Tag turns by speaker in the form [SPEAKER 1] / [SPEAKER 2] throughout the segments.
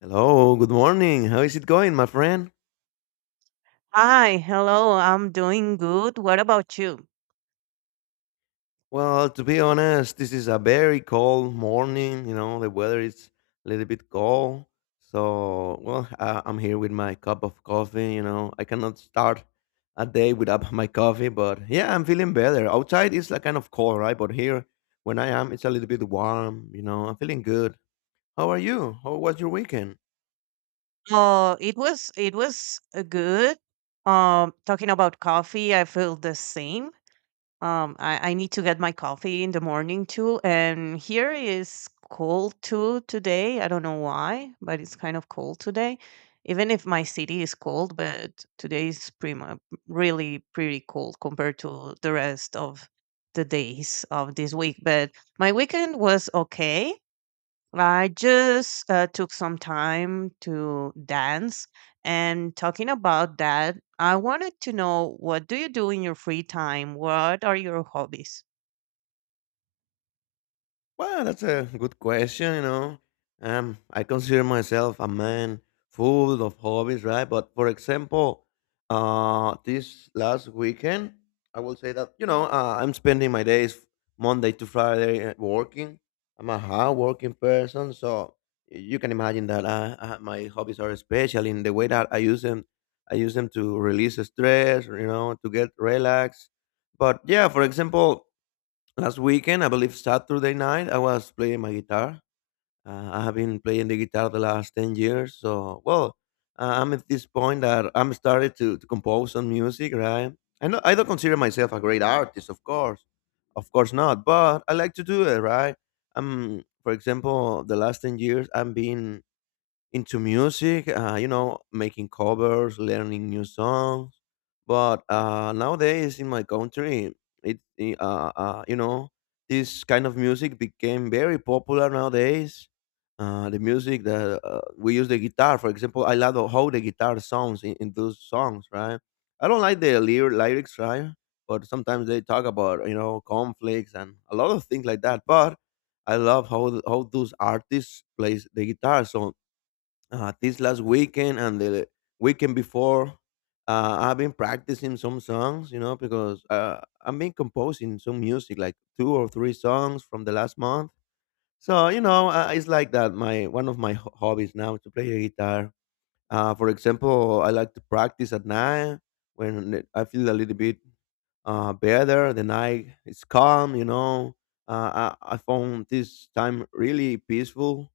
[SPEAKER 1] Hello, good morning. How is it going, my friend?
[SPEAKER 2] Hi, hello. I'm doing good. What about you?
[SPEAKER 1] Well, to be honest, this is a very cold morning. You know, the weather is a little bit cold. So I'm here with my cup of coffee. I cannot start a day without my coffee, but yeah, I'm feeling better. Outside is like kind of cold, right? But here, when I am, it's a little bit warm. You know, I'm feeling good. How are you? How was your weekend?
[SPEAKER 2] It was it was good. Talking about coffee, I feel the same. I need to get my coffee in the morning too, and here is cold too today. I don't know why, but it's kind of cold today. Even if my city is cold, but today is really pretty cold compared to the rest of the days of this week. But my weekend was okay. I just took some time to dance. And talking about that, I wanted to know what do you do in your free time? What are your hobbies?
[SPEAKER 1] Well, that's a good question, you know. I consider myself a man full of hobbies, right? But for example, this last weekend, I will say that, you know, I'm spending my days Monday to Friday working. I'm a hard working person, so you can imagine that my hobbies are special in the way that I use them. I use them to release stress, you know, to get relaxed. But yeah, for example, last weekend, I believe Saturday night, I was playing my guitar. I have been playing the guitar the last 10 years. So, well, I'm at this point that I'm started to compose some music, right? I, know, I don't consider myself a great artist, of course. Of course not, but I like to do it, right? For example, the last 10 years, I've been into music, you know, making covers, learning new songs. But nowadays in my country, you know, this kind of music became very popular nowadays. The music that we use the guitar, for example, I love how the guitar sounds in those songs, right? I don't like the lyrics, right? But sometimes they talk about, you know, conflicts and a lot of things like that. But I love how how those artists plays the guitar. So this last weekend and the weekend before. I've been practicing some songs, you know, because I've been composing some music, like two or three songs from the last month. So you know, it's like that. My one of my ho- hobbies now is to play the guitar. For example, I like to practice at night when I feel a little bit better. The night is calm, you know. I found this time really peaceful,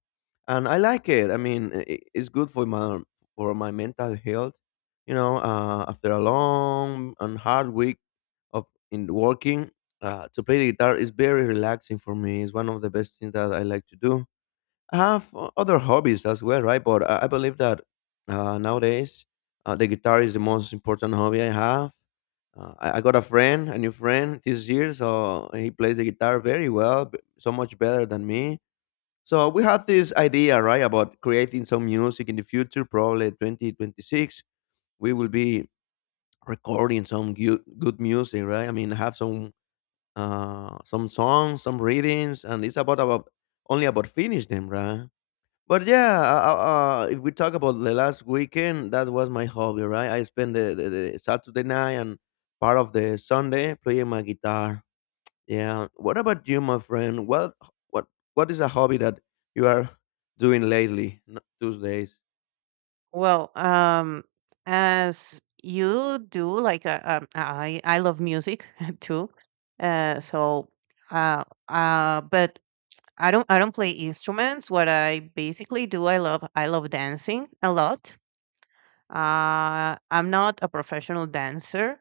[SPEAKER 1] and I like it. I mean, I it's good for my mental health, you know. After a long and hard week of in working, to play the guitar is very relaxing for me. It's one of the best things that I like to do. I have other hobbies as well, right? But I believe that nowadays the guitar is the most important hobby I have. I got a friend, a new friend this year, so he plays the guitar very well, so much better than me. So we had this idea, right, about creating some music in the future, probably 2026. We will be recording some good, good music, right? I mean, have some songs, some readings, and it's about only about finish them, right? But yeah, if we talk about the last weekend, that was my hobby, right? I spent the Saturday night and part of the Sunday playing my guitar. Yeah. What about you, my friend? What what is a hobby that you are doing lately, those days?
[SPEAKER 2] Well, as you do, like I love music too. Uh, so, uh, but I don't play instruments. What I basically do, I love dancing a lot. I'm not a professional dancer.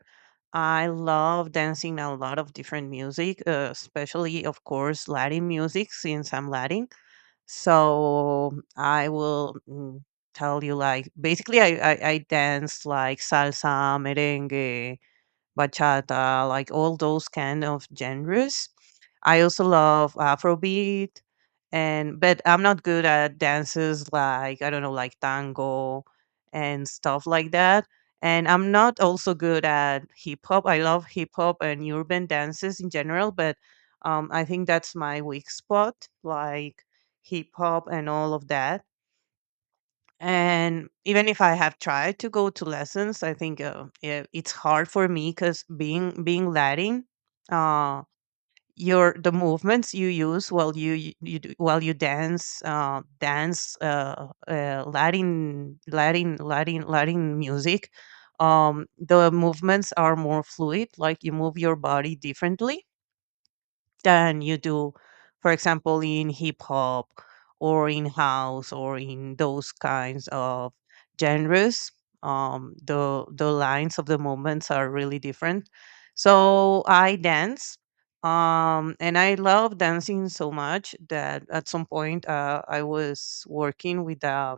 [SPEAKER 2] I love dancing a lot of different music, especially, of course, Latin music since I'm Latin. So I will tell you, like, basically, I dance like salsa, merengue, bachata, like all those kind of genres. I also love Afrobeat, and but I'm not good at dances like I don't know, like tango and stuff like that. And I'm not also good at hip hop. I love hip hop and urban dances in general, but I think that's my weak spot, like hip hop and all of that. And even if I have tried to go to lessons, I think it's hard for me because being Latin, uh your the movements you use while you while you dance Latin music. Um the movements are more fluid like you move your body differently than you do, for example, in hip hop or in house or in those kinds of genres. The lines of the movements are really different. So I dance, and I love dancing so much that at some point I was working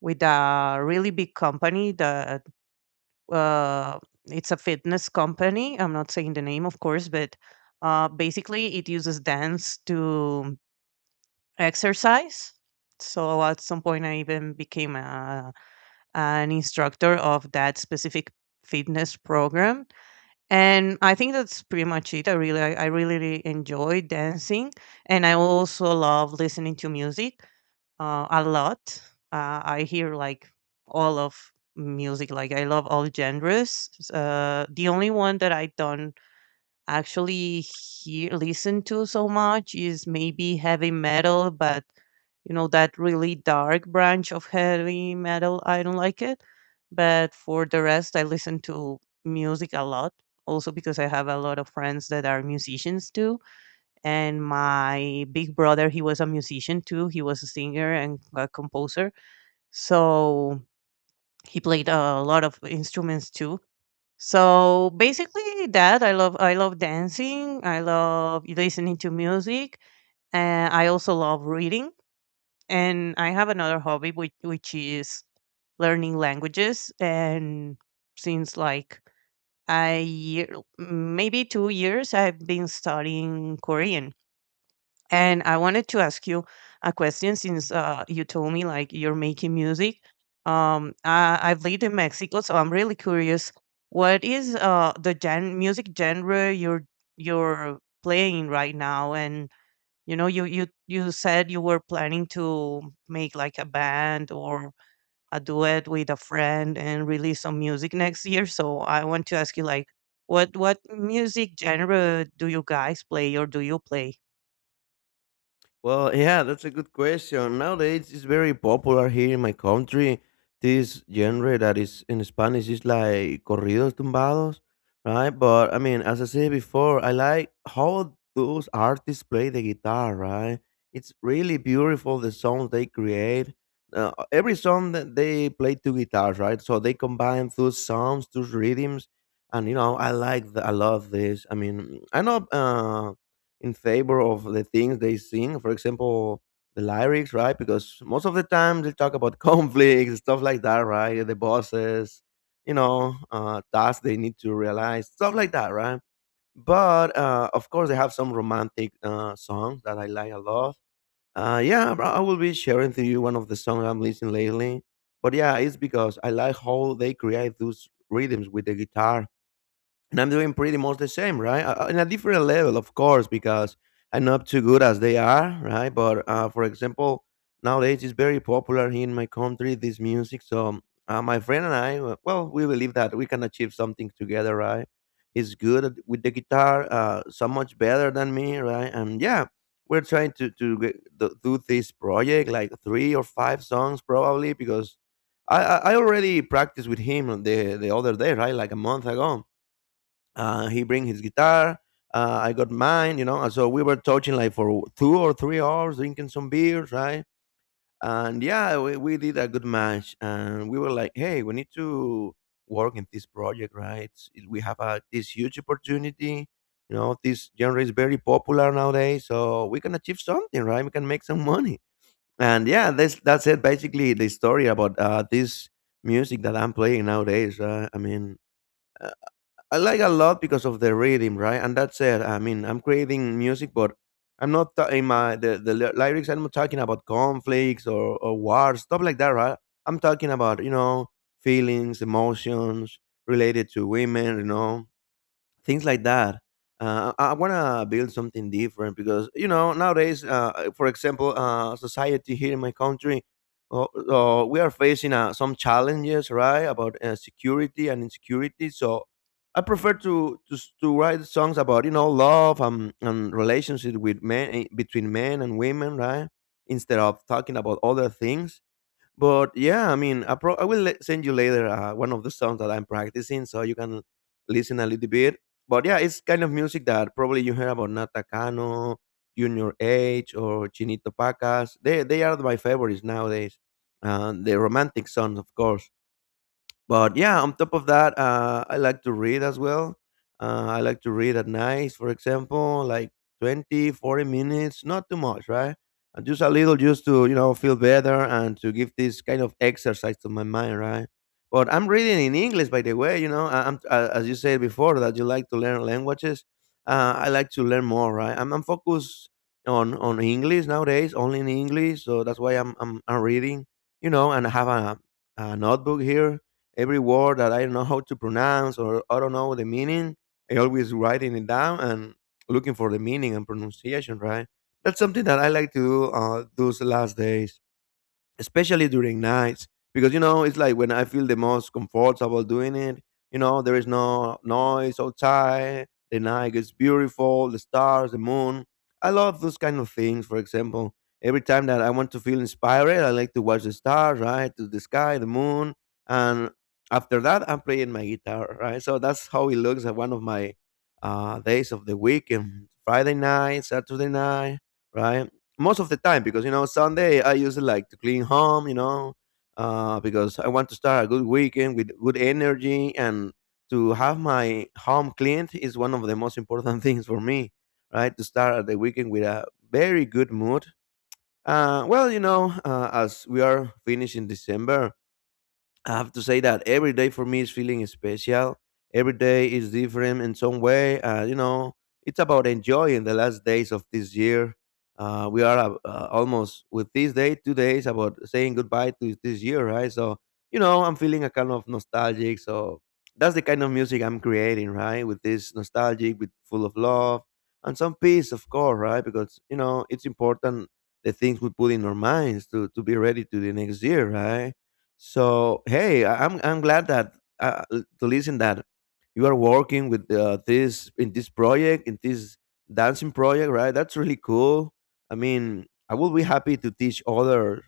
[SPEAKER 2] with a really big company that uh, it's a fitness company. I'm not saying the name, of course, but basically it uses dance to exercise. So at some point, I even became an instructor of that specific fitness program, and I think that's pretty much it. I really really enjoy dancing, and I also love listening to music a lot. I hear like all of music. Like I love all genres. The only one that I don't actually hear listen to so much is maybe heavy metal, but you know that really dark branch of heavy metal. I don't like it. But for the rest, I listen to music a lot. Also because I have a lot of friends that are musicians too, and my big brother, he was a musician too. He was a singer and a composer, so he played a lot of instruments too. So basically that, I love, I love dancing, I love listening to music, and I also love reading. And I have another hobby which is learning languages. And since like a year, maybe 2 years, I've been studying Korean. And I wanted to ask you a question since you told me like you're making music. I've lived in Mexico, so I'm really curious. What is the gen music genre you're playing right now? And you know, you said you were planning to make like a band or a duet with a friend and release some music next year. So I want to ask you like, what music genre do you guys play or do you play?
[SPEAKER 1] Well, yeah, that's a good question. Nowadays, it's very popular here in my country. This genre that is in Spanish is like corridos tumbados, right? But I mean, as I said before, I like how those artists play the guitar, right? It's really beautiful the songs they create. Every song that they play two guitars, right? So they combine those sounds, those rhythms, and you know, I like, the, I love this. I mean, I know. In favor of the things they sing. For example, the lyrics, right? Because most of the time they talk about conflicts, stuff like that, right? The bosses, you know, tasks they need to realize, stuff like that, right? But of course, they have some romantic songs that I like a lot. Yeah, bro, I will be sharing to you one of the songs I'm listening lately. But yeah, it's because I like how they create those rhythms with the guitar, and I'm doing pretty much the same, right? In a different level, of course, because I'm not too good as they are, right? But for example, nowadays it's very popular here in my country this music. So my friend and I, well, we believe that we can achieve something together, right? He's good with the guitar, so much better than me, right? And yeah, we're trying to get, do do this project, like three or five songs probably, because I already practiced with him the other day, right? Like a month ago he bring his guitar. I got mine, you know. And so we were touching like for 2 or 3 hours, drinking some beers, right? And yeah, we did a good match. And we were like, hey, we need to work in this project, right? We have a, this huge opportunity. You know, this genre is very popular nowadays, so we can achieve something, right? We can make some money. And yeah, that's it. Basically, the story about this music that I'm playing nowadays. I mean, I like a lot because of the rhythm, right? And that's it. I mean, I'm creating music, but I'm not ta- in my the ly- lyrics. I'm not talking about conflicts or wars, stuff like that, right? I'm talking about, you know, feelings, emotions related to women, you know, things like that. I want to build something different because you know nowadays, for example, society here in my country, we are facing some challenges, right, about security and insecurity. So I prefer to write songs about, you know, love and relationship with men eh, between men and women, right, instead of talking about other things. But yeah, I mean, I, pro- I will le- send you later one of the songs that I'm practicing so you can listen a little bit. But yeah, it's kind of music that probably you hear about Natacano, Junior H, or Chinito Pacas. They are my favorites nowadays. The romantic songs, of course. But yeah, on top of that, I like to read as well. I like to read at night, for example, like 20, 40 minutes, not too much, right? Just a little, just to, you know, feel better and to give this kind of exercise to my mind, right? But I'm reading in English, by the way, you know. I- I'm As you said before, that you like to learn languages, I like to learn more, right? I'm focused on English nowadays, only in English, so that's why I'm reading, you know. And I have a notebook here. Every word that I don't know how to pronounce or I don't know the meaning, I always writing it down and looking for the meaning and pronunciation, right? That's something that I like to do those last days, especially during nights, because you know it's like when I feel the most comfortable doing it. You know there is no noise outside, the night is beautiful, the stars, the moon. I love those kind of things. For example, every time that I want to feel inspired, I like to watch the stars, right, to the sky, the moon. And after that I'm playing my guitar, right? So that's how it looks at one of my days of the week, and Friday night, Saturday night, right, most of the time. Because you know Sunday I usually like to clean home, you know, because I want to start a good weekend with good energy, and to have my home cleaned is one of the most important things for me, right? To start the weekend with a very good mood. Well, you know, as we are finishing December, I have to say that every day for me is feeling special. Every day is different in some way. You know, it's about enjoying the last days of this year. We are almost with this day, 2 days about saying goodbye to this year, right? So, you know, I'm feeling a kind of nostalgic. So that's the kind of music I'm creating, right? With this nostalgic, with full of love and some peace, of course, right? Because you know, it's important the things we put in our minds to be ready to the next year, right? So hey, I'm glad that uh, to listen that you are working with this in this project in this dancing project, right? That's really cool. I mean, I will be happy to teach others.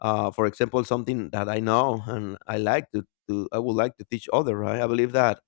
[SPEAKER 1] For example, something that I know and I like to I would like to teach others, right? I believe that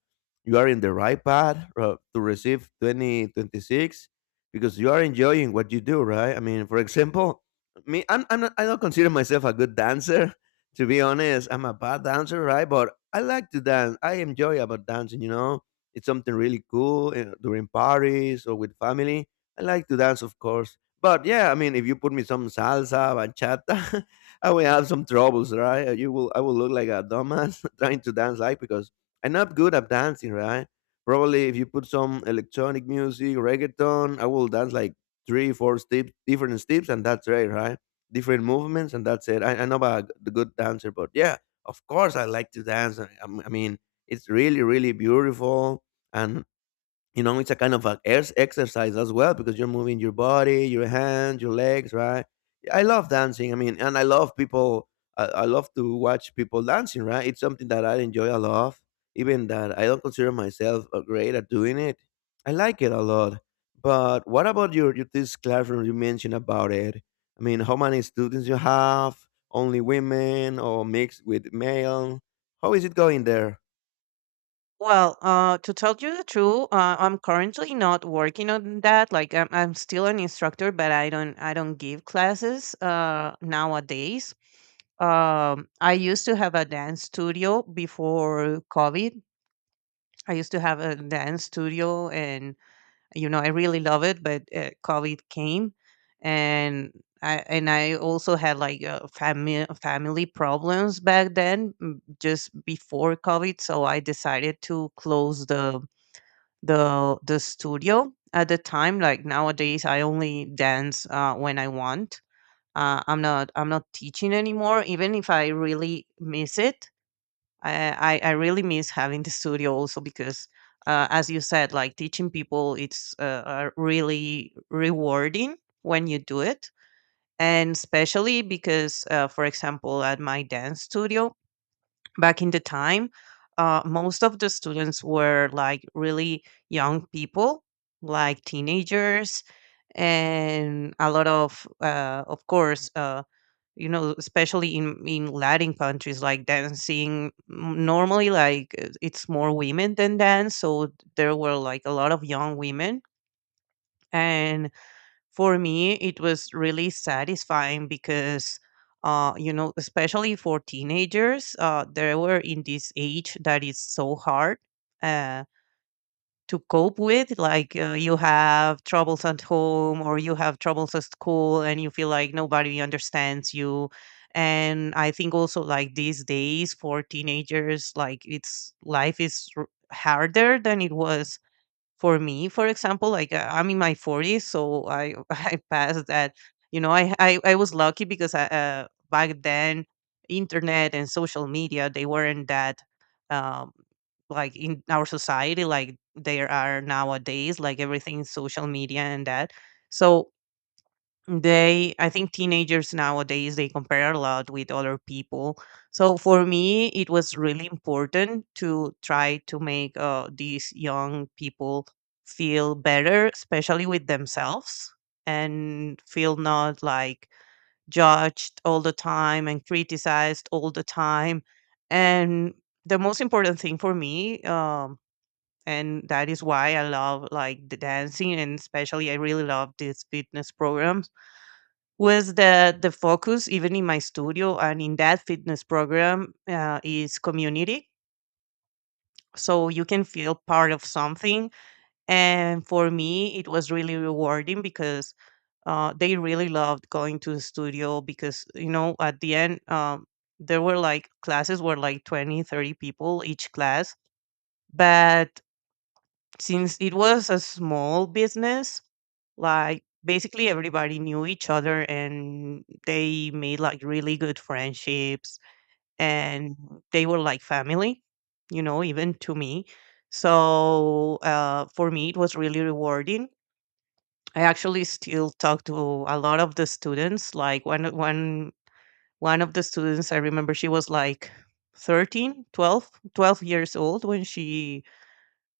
[SPEAKER 1] you are in the right path to receive 2026 because you are enjoying what you do, right? I mean, for example, me, I don't consider myself a good dancer, to be honest, I'm a bad dancer, right? But I like to dance. I enjoy about dancing. You know, it's something really cool during parties or with family. I like to dance, of course. But yeah, I mean, if you put me some salsa, bachata, I will have some troubles, right? I will look like a dumbass trying to dance like because I'm not good at dancing, right? Probably if you put some electronic music, reggaeton, I will dance like three, four steps, different steps, and that's right, right? Different movements, and that's it. I know about the good dancer, but yeah, of course, I like to dance. I mean, it's really, really beautiful, and you know it's a kind of a exercise as well because you're moving your body, your hands, your legs, right? I love dancing. I mean, and I love people. I love to watch people dancing, right? It's something that I enjoy a lot, even that I don't consider myself a great at doing it. I like it a lot. But what about your this classroom you mentioned about it? I mean, how many students you have, only women or mixed with male? How is it going there?
[SPEAKER 2] Well, to tell you the truth, I'm currently not working on that. Like, I'm still an instructor, but I don't give classes nowadays. I used to have a dance studio before COVID. I used to have a dance studio, and you know, I really love it, but COVID came. And I and I also had like family problems back then, just before COVID, so I decided to close the the studio at the time. Like, nowadays I only dance when I want. I'm not I'm not teaching anymore, even if I really miss it. I really miss having the studio, also because, as you said, like teaching people, it's really rewarding when you do it. And especially because, for example, at my dance studio back in the time, most of the students were like really young people, like teenagers, and a lot of course, you know, especially in Latin countries, like dancing, normally like it's more women than dance, so there were like a lot of young women, and for me it was really satisfying because, you know, especially for teenagers, they were in this age that is so hard, uh, to cope with. Like you have troubles at home or you have troubles at school and you feel like nobody understands you. And I think also, like, these days for teenagers, like, it's harder than it was for me, for example. Like I'm in my 40s, so I I passed that. You know, I was lucky because I, back then, internet and social media, they weren't that um like in our society like there are nowadays, like everything is social media and that. So they, I think teenagers nowadays, they compare a lot with other people. So for me it was really important to try to make these young people feel better, especially with themselves, and feel not like judged all the time and criticized all the time. And the most important thing for me, and that is why I love like the dancing, and especially I really love these fitness programs, was the focus even in my studio and in that fitness program, is community. So you can feel part of something. And for me it was really rewarding because they really loved going to the studio, because you know at the end, there were like classes were like 20, 30 people each class. But since it was a small business, like basically everybody knew each other and they made like really good friendships, and they were like family, you know, even to me. So for me, it was really rewarding. I actually still talk to a lot of the students. Like one of the students, I remember she was like 13, 12, 12 years old when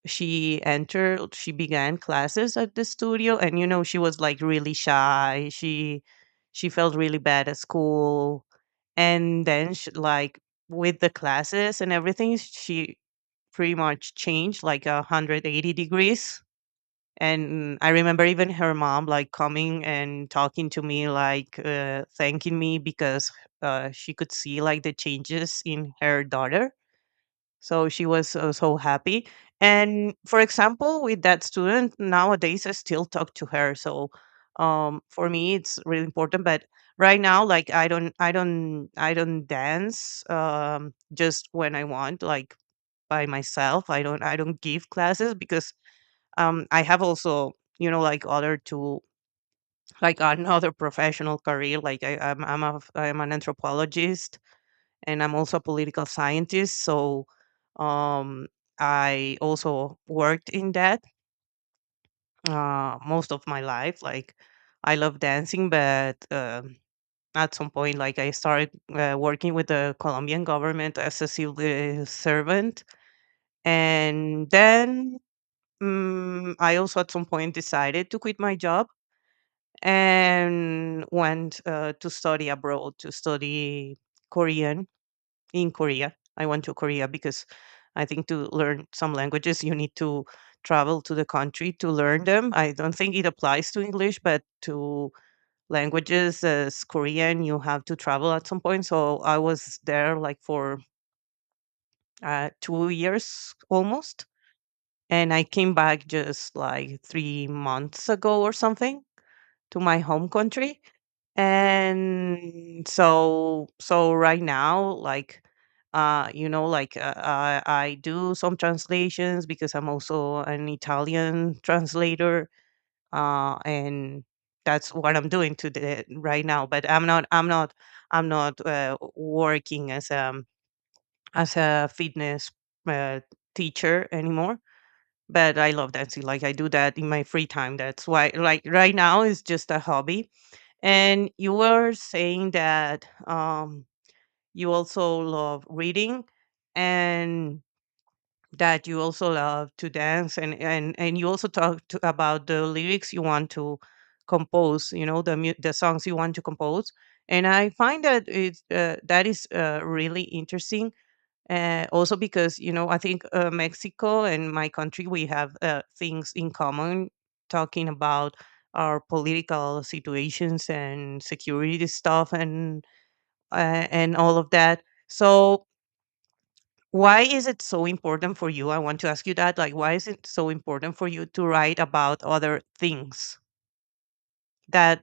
[SPEAKER 2] she entered, she began classes at the studio. And you know, she was like really shy, she felt really bad at school. And then she, like, with the classes and everything, she pretty much changed like a 180 degrees. And I remember even her mom like coming and talking to me like thanking me because she could see like the changes in her daughter, so she was so happy. And for example, with that student, nowadays I still talk to her. So for me, it's really important. But right now, like I don't dance, just when I want, like by myself. I don't give classes because I have also, you know, like other two, like another professional career. Like I'm an anthropologist, and I'm also a political scientist. So um, I also worked in that most of my life. Like I love dancing, but at some point, like I started working with the Colombian government as a civil servant. And then I also at some point decided to quit my job and went to study abroad, to study Korean in Korea. I went to Korea because I think to learn some languages, you need to travel to the country to learn them. I don't think it applies to English, but to languages as Korean, you have to travel at some point. So I was there like for 2 years almost. And I came back just like 3 months ago or something, to my home country. And so so right now, like you know, like I do some translations because I'm also an Italian translator, and that's what I'm doing today right now. But I'm not working as a fitness uh, teacher anymore. But I love dancing. Like I do that in my free time. That's why like right now it's just a hobby. And you were saying that you also love reading and that you also love to dance and you also talked about the lyrics you want to compose, the the songs you want to compose. And I find that it's that is really interesting, also because I think Mexico and my country, we have things in common, talking about our political situations and security stuff and and all of that. So why is it so important for you? I want to ask you that, like why is it so important for you to write about other things that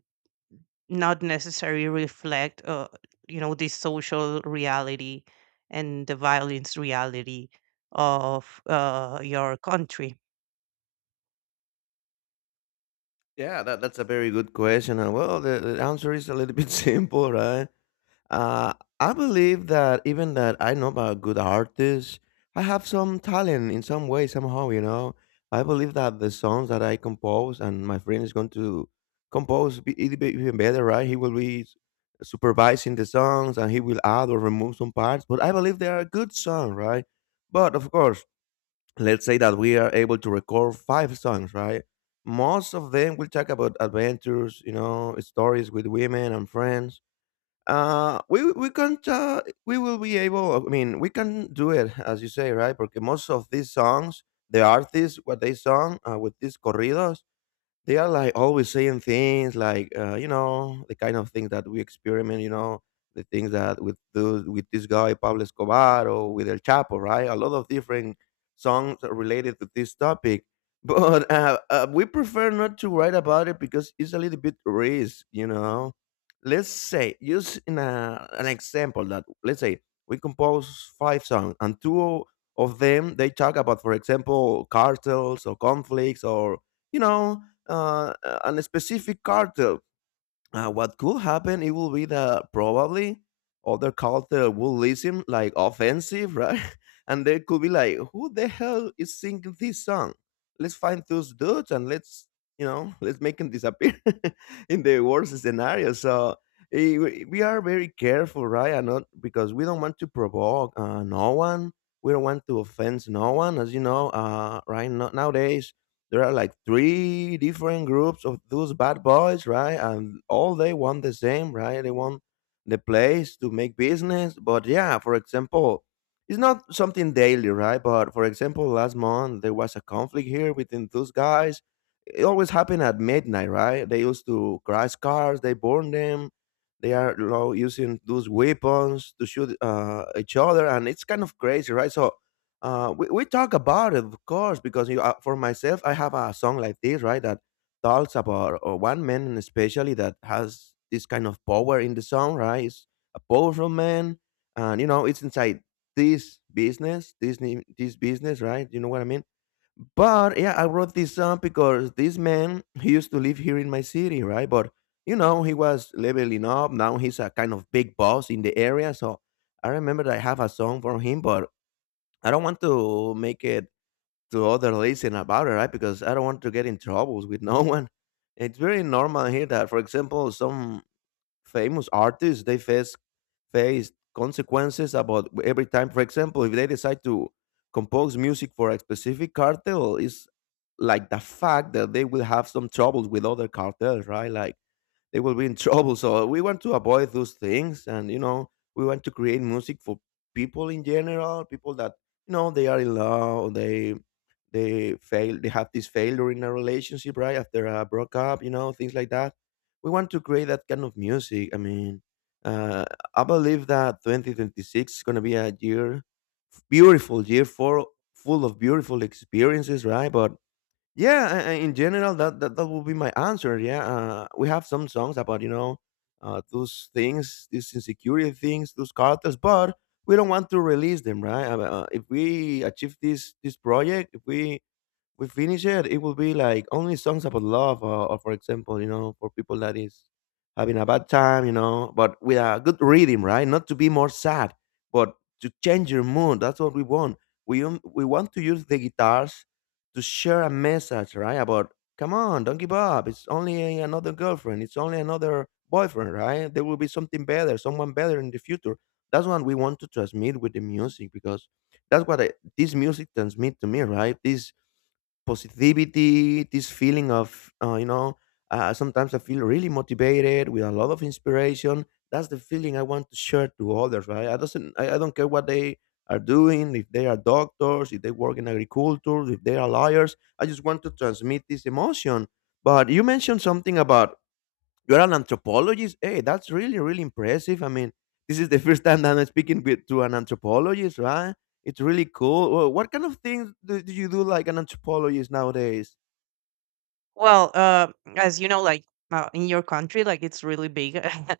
[SPEAKER 2] not necessarily reflect, the social reality and the violence reality of your country?
[SPEAKER 1] Yeah, that's a very good question. And well, the answer is a little bit simple, right? Uh, I believe that even that I know about good artists, I have some talent in some way, somehow, you know. I believe that the songs that I compose and my friend is going to it'll be even better, right? He will be supervising the songs, and he will add or remove some parts. But I believe they are good songs, right? But of course, let's say that we are able to record five songs, right? Most of them will talk about adventures, you know, stories with women and friends. Uh, we we can uh, we will be able. I mean, we can do it as you say, right? Because most of these songs, the artists, what they song with these corridos, they are like always saying things like you know, the kind of things that we experiment, you know, the things that with this guy Pablo Escobar or with El Chapo, right? A lot of different songs are related to this topic. but We prefer not to write about it because it's a little bit risk, you know. Let's say use in an example that, let's say we compose five songs, and two of them they talk about, for example, cartels or conflicts or, you know, a specific cartel. What could happen? It will be that probably other cartel will listen like offensive, right? And they could be like, "Who the hell is singing this song? Let's find those dudes and let's, you know, let's make them disappear in the worst scenario." So we are very careful, right? And not because we don't want to provoke no one. We don't want to offend no one, as you know. Right no, Nowadays, there are like three different groups of those bad boys, right? And all they want the same, right? They want the place to make business. But yeah, for example, it's not something daily, right? But for example, last month there was a conflict here within those guys. It always happened at midnight, right? They used to crash cars, they burn them. They are, you know, using those weapons to shoot each other, and it's kind of crazy, right? So we talk about it, of course, because you for myself, I have a song like this, right, that talks about one man, especially that has this kind of power in the song, right? It's a powerful man, and you know, it's inside this business, right? You know what I mean? But yeah, I wrote this song because this man he used to live here in my city, right? But you know, he was leveling up. Now he's a kind of big boss in the area, so I remember that I have a song for him, but I don't want to make it to other listening about it, right? Because I don't want to get in troubles with no one. It's very normal here that, for example, some famous artists they face consequences about every time. For example, if they decide to compose music for a specific cartel, is like the fact that they will have some troubles with other cartels, right? Like they will be in trouble. So we want to avoid those things, and you know, we want to create music for people in general, people that you know they are in love, they fail, they have this failure in a relationship, right after a breakup, you know, things like that. We want to create that kind of music. I mean, uh, I believe that 2026 is gonna be beautiful year for full of beautiful experiences, right? But yeah, in general, that would be my answer. Yeah, we have some songs about you know those things, these insecurity things, those characters, but we don't want to release them, right? If we achieve this project, if we finish it, it will be like only songs about love, or for example, you know, for people that is having a bad time, you know, but with a good rhythm, right? Not to be more sad, but to change your mood. That's what we want. We want to use the guitars to share a message, right? About come on, don't give up. It's only another girlfriend. It's only another boyfriend, right? There will be something better, someone better in the future. That's what we want to transmit with the music because that's what this music transmit to me, right? This positivity, this feeling of, you know, sometimes I feel really motivated with a lot of inspiration. That's the feeling I want to share to others, right? I doesn't, I don't care what they are doing, if they are doctors, if they work in agriculture, if they are lawyers. I just want to transmit this emotion. But you mentioned something about you're an anthropologist? Hey, that's really, really impressive. I mean, this is the first time that I'm speaking to an anthropologist, right? It's really cool. What kind of things do you do like an anthropologist nowadays?
[SPEAKER 2] Well, as you know, like in your country, like it's really big,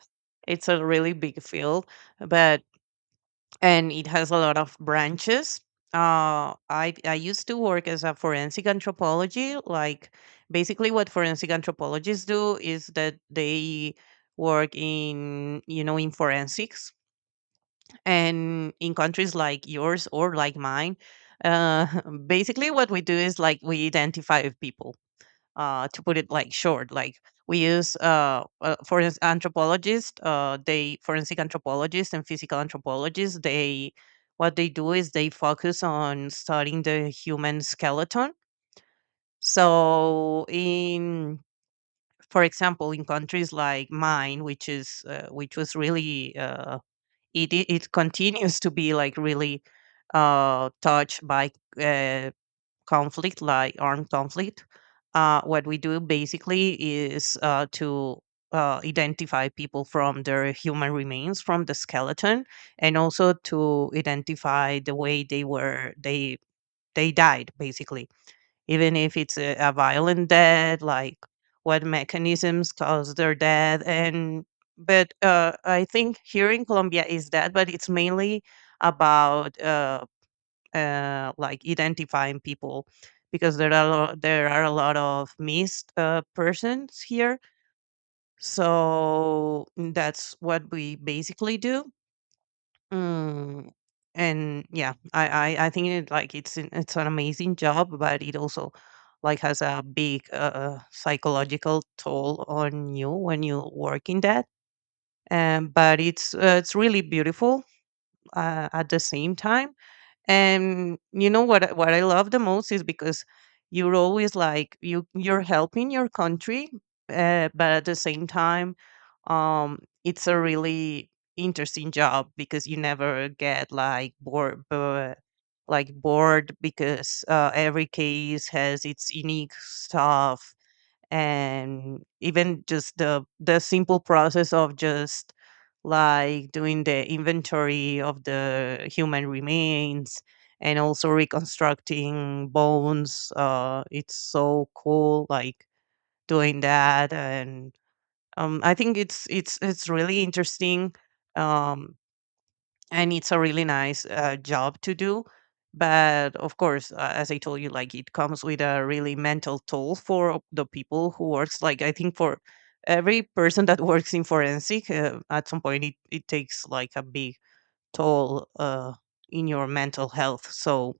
[SPEAKER 2] it's a really big field. But and it has a lot of branches. I used to work as a forensic anthropology. Like basically, what forensic anthropologists do is that they work in, in forensics and in countries like yours or like mine. Uh, basically, what we do is like we identify people to put it like short, like we use forensic anthropologists they forensic anthropologists and physical anthropologists, they what they do is they focus on studying the human skeleton. So in, for example, in countries like mine, which is which was really it, it it continues to be like really, touched by uh, conflict, like armed conflict. What we do basically is to identify people from their human remains, from the skeleton, and also to identify the way they were they died, basically. Even if it's a violent death, like what mechanisms caused their death. And but I think here in Colombia is that, but it's mainly about like identifying people because there are a lot of missed persons here. So that's what we basically do. Mm, and yeah, I think it, like it's it's an amazing job, but it also like has a big psychological toll on you when you work in that. But it's really beautiful, at the same time. And you know what I love the most is because you're always like you're helping your country, but at the same time, um, it's a really interesting job because you never get like bored, because every case has its unique stuff. And even just the simple process of just like doing the inventory of the human remains and also reconstructing bones, uh, it's so cool, like doing that. And um, I think it's really interesting. Um, and it's a really nice job to do. But of course, as I told you, like it comes with a really mental toll for the people who works. Like I think for every person that works in forensic, at some point it takes like a big toll in your mental health. So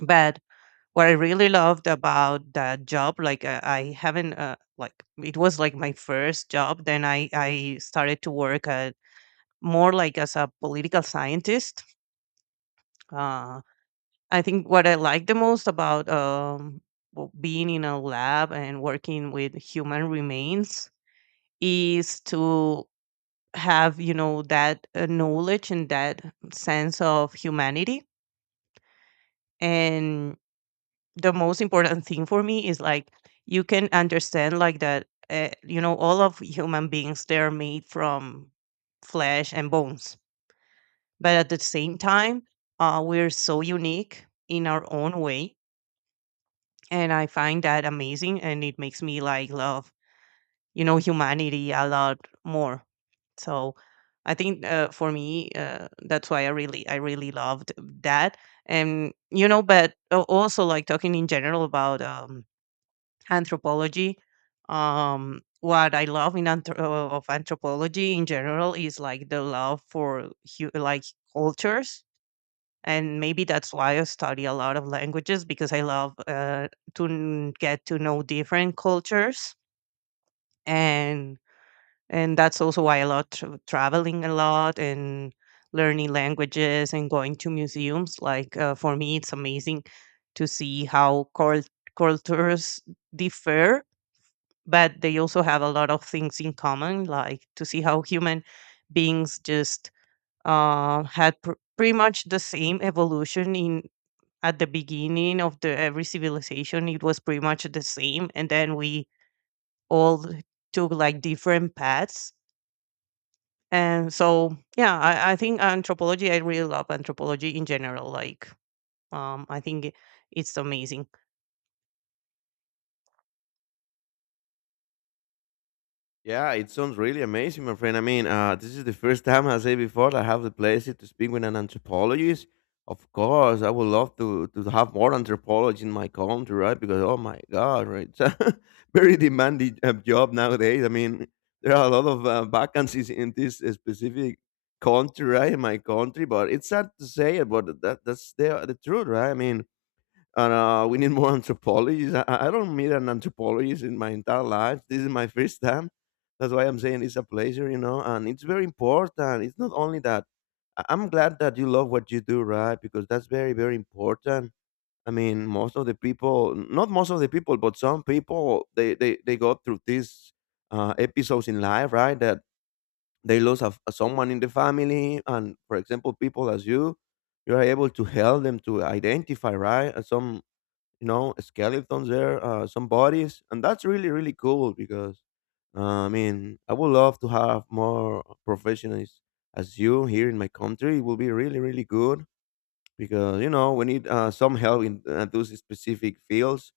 [SPEAKER 2] but what I really loved about that job, like I haven't like it was like my first job. Then I started to work at more like as a political scientist. uh, I think what I like the most about, being in a lab and working with human remains is to have, you know, that knowledge and that sense of humanity. And the most important thing for me is like you can understand like that, all of human beings, they're made from flesh and bones. But at the same time, we're so unique in our own way, and I find that amazing. And it makes me like love, humanity a lot more. So I think, for me, that's why I really loved that. And you know, but also like talking in general about, anthropology. What I love in anthro- of anthropology in general is like the love for like cultures. And maybe that's why I study a lot of languages, because I love get to know different cultures. And and that's also why I love traveling a lot and learning languages and going to museums. Like for me, it's amazing to see how cultures differ, but they also have a lot of things in common. Like to see how human beings just pretty much the same evolution in at the beginning of the every civilization. It was pretty much the same, and then we all took like different paths. And so yeah, I think anthropology, I really love anthropology in general, like um, i think it- it's amazing.
[SPEAKER 1] Yeah, it sounds really amazing, my friend. I mean, this is the first time, I say before, that I have the pleasure to speak with an anthropologist. Of course, I would love to have more anthropologists in my country, right? Because, oh my God, right? It's a very demanding job nowadays. I mean, there are a lot of vacancies in this specific country, right? In my country, but it's sad to say it, but that's the truth, right? I mean, and we need more anthropologists. I don't meet an anthropologist in my entire life. This is my first time. That's why I'm saying it's a pleasure, you know, and it's very important. It's not only that. I'm glad that you love what you do, right? Because that's very, very important. I mean, most of the people, not most of the people, but some people, they go through these episodes in life, right? That they lose a someone in the family, and for example, people as you, you are able to help them to identify, right? Some, you know, skeletons there, some bodies, and that's really, really cool because I mean, I would love to have more professionals as you here in my country. It will be really, really good because you know we need some help in those specific fields.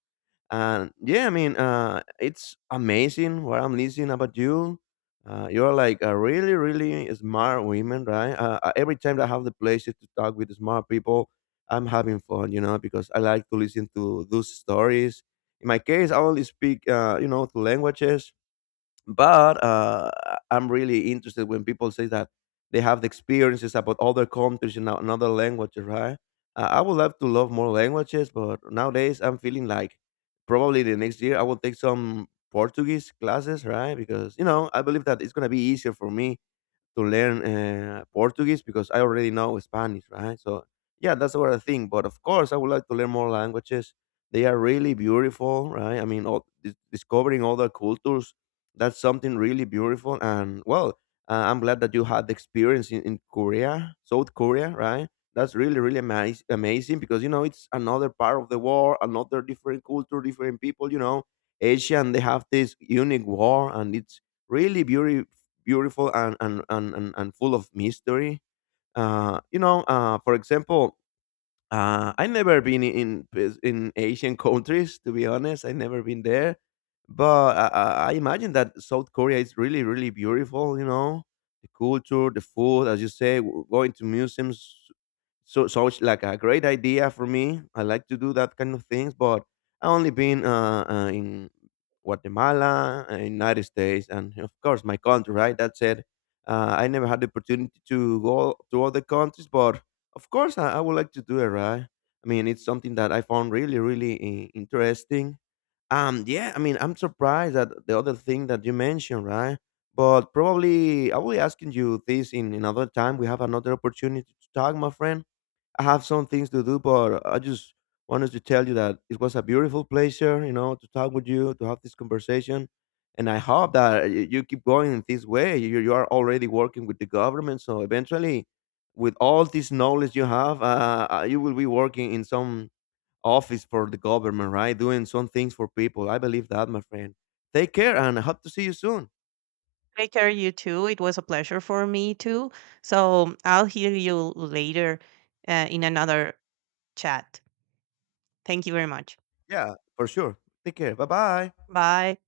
[SPEAKER 1] And yeah, I mean, it's amazing what I'm listening about you. You're like a really, really smart women, right? Every time that I have the pleasure to talk with smart people, I'm having fun, you know, because I like to listen to those stories. In my case, I only speak, you know, two languages, but am really interested when people say that they have the experiences about other countries and another languages, right? I would love to love more languages, but nowadays I'm feeling like probably the next year I will take some Portuguese classes, right? Because you know I believe that it's gonna be easier for me to learn Portuguese because I already know Spanish, right? So yeah, that's what I think. But of course, I would like to learn more languages. They are really beautiful, right? I mean, all, discovering other cultures, that's something really beautiful. And well, I'm glad that you had the experience in Korea, South Korea, right? That's really, really amazing because, you know, it's another part of the world, another different culture, different people, you know, Asia, and they have this unique war, and it's really beautiful and full of mystery. You know, for example, I never been in Asian countries, to be honest. I never been there, but I imagine that South Korea is really, really beautiful. You know, the culture, the food, as you say, going to museums. So so it's like a great idea for me. I like to do that kind of things, but I only been in Guatemala, United States, and of course my country. Right, that's it. I never had the opportunity to go to other countries, but of course, I would like to do it, right? I mean, it's something that I found really, really interesting. Yeah, I mean, I'm surprised at the other thing that you mentioned, right? But probably I will be asking you this in another time. We have another opportunity to talk, my friend. I have some things to do, but I just wanted to tell you that it was a beautiful pleasure, you know, to talk with you, to have this conversation. And I hope that you keep going in this way. You are already working with the government. So eventually, with all this knowledge you have, you will be working in some office for the government, right? Doing some things for people. I believe that, my friend. Take care, and I hope to see you soon.
[SPEAKER 2] Take care, you too. It was a pleasure for me too. So I'll hear you later, in another chat. Thank you very much.
[SPEAKER 1] Yeah, for sure. Take care. Bye bye.
[SPEAKER 2] Bye.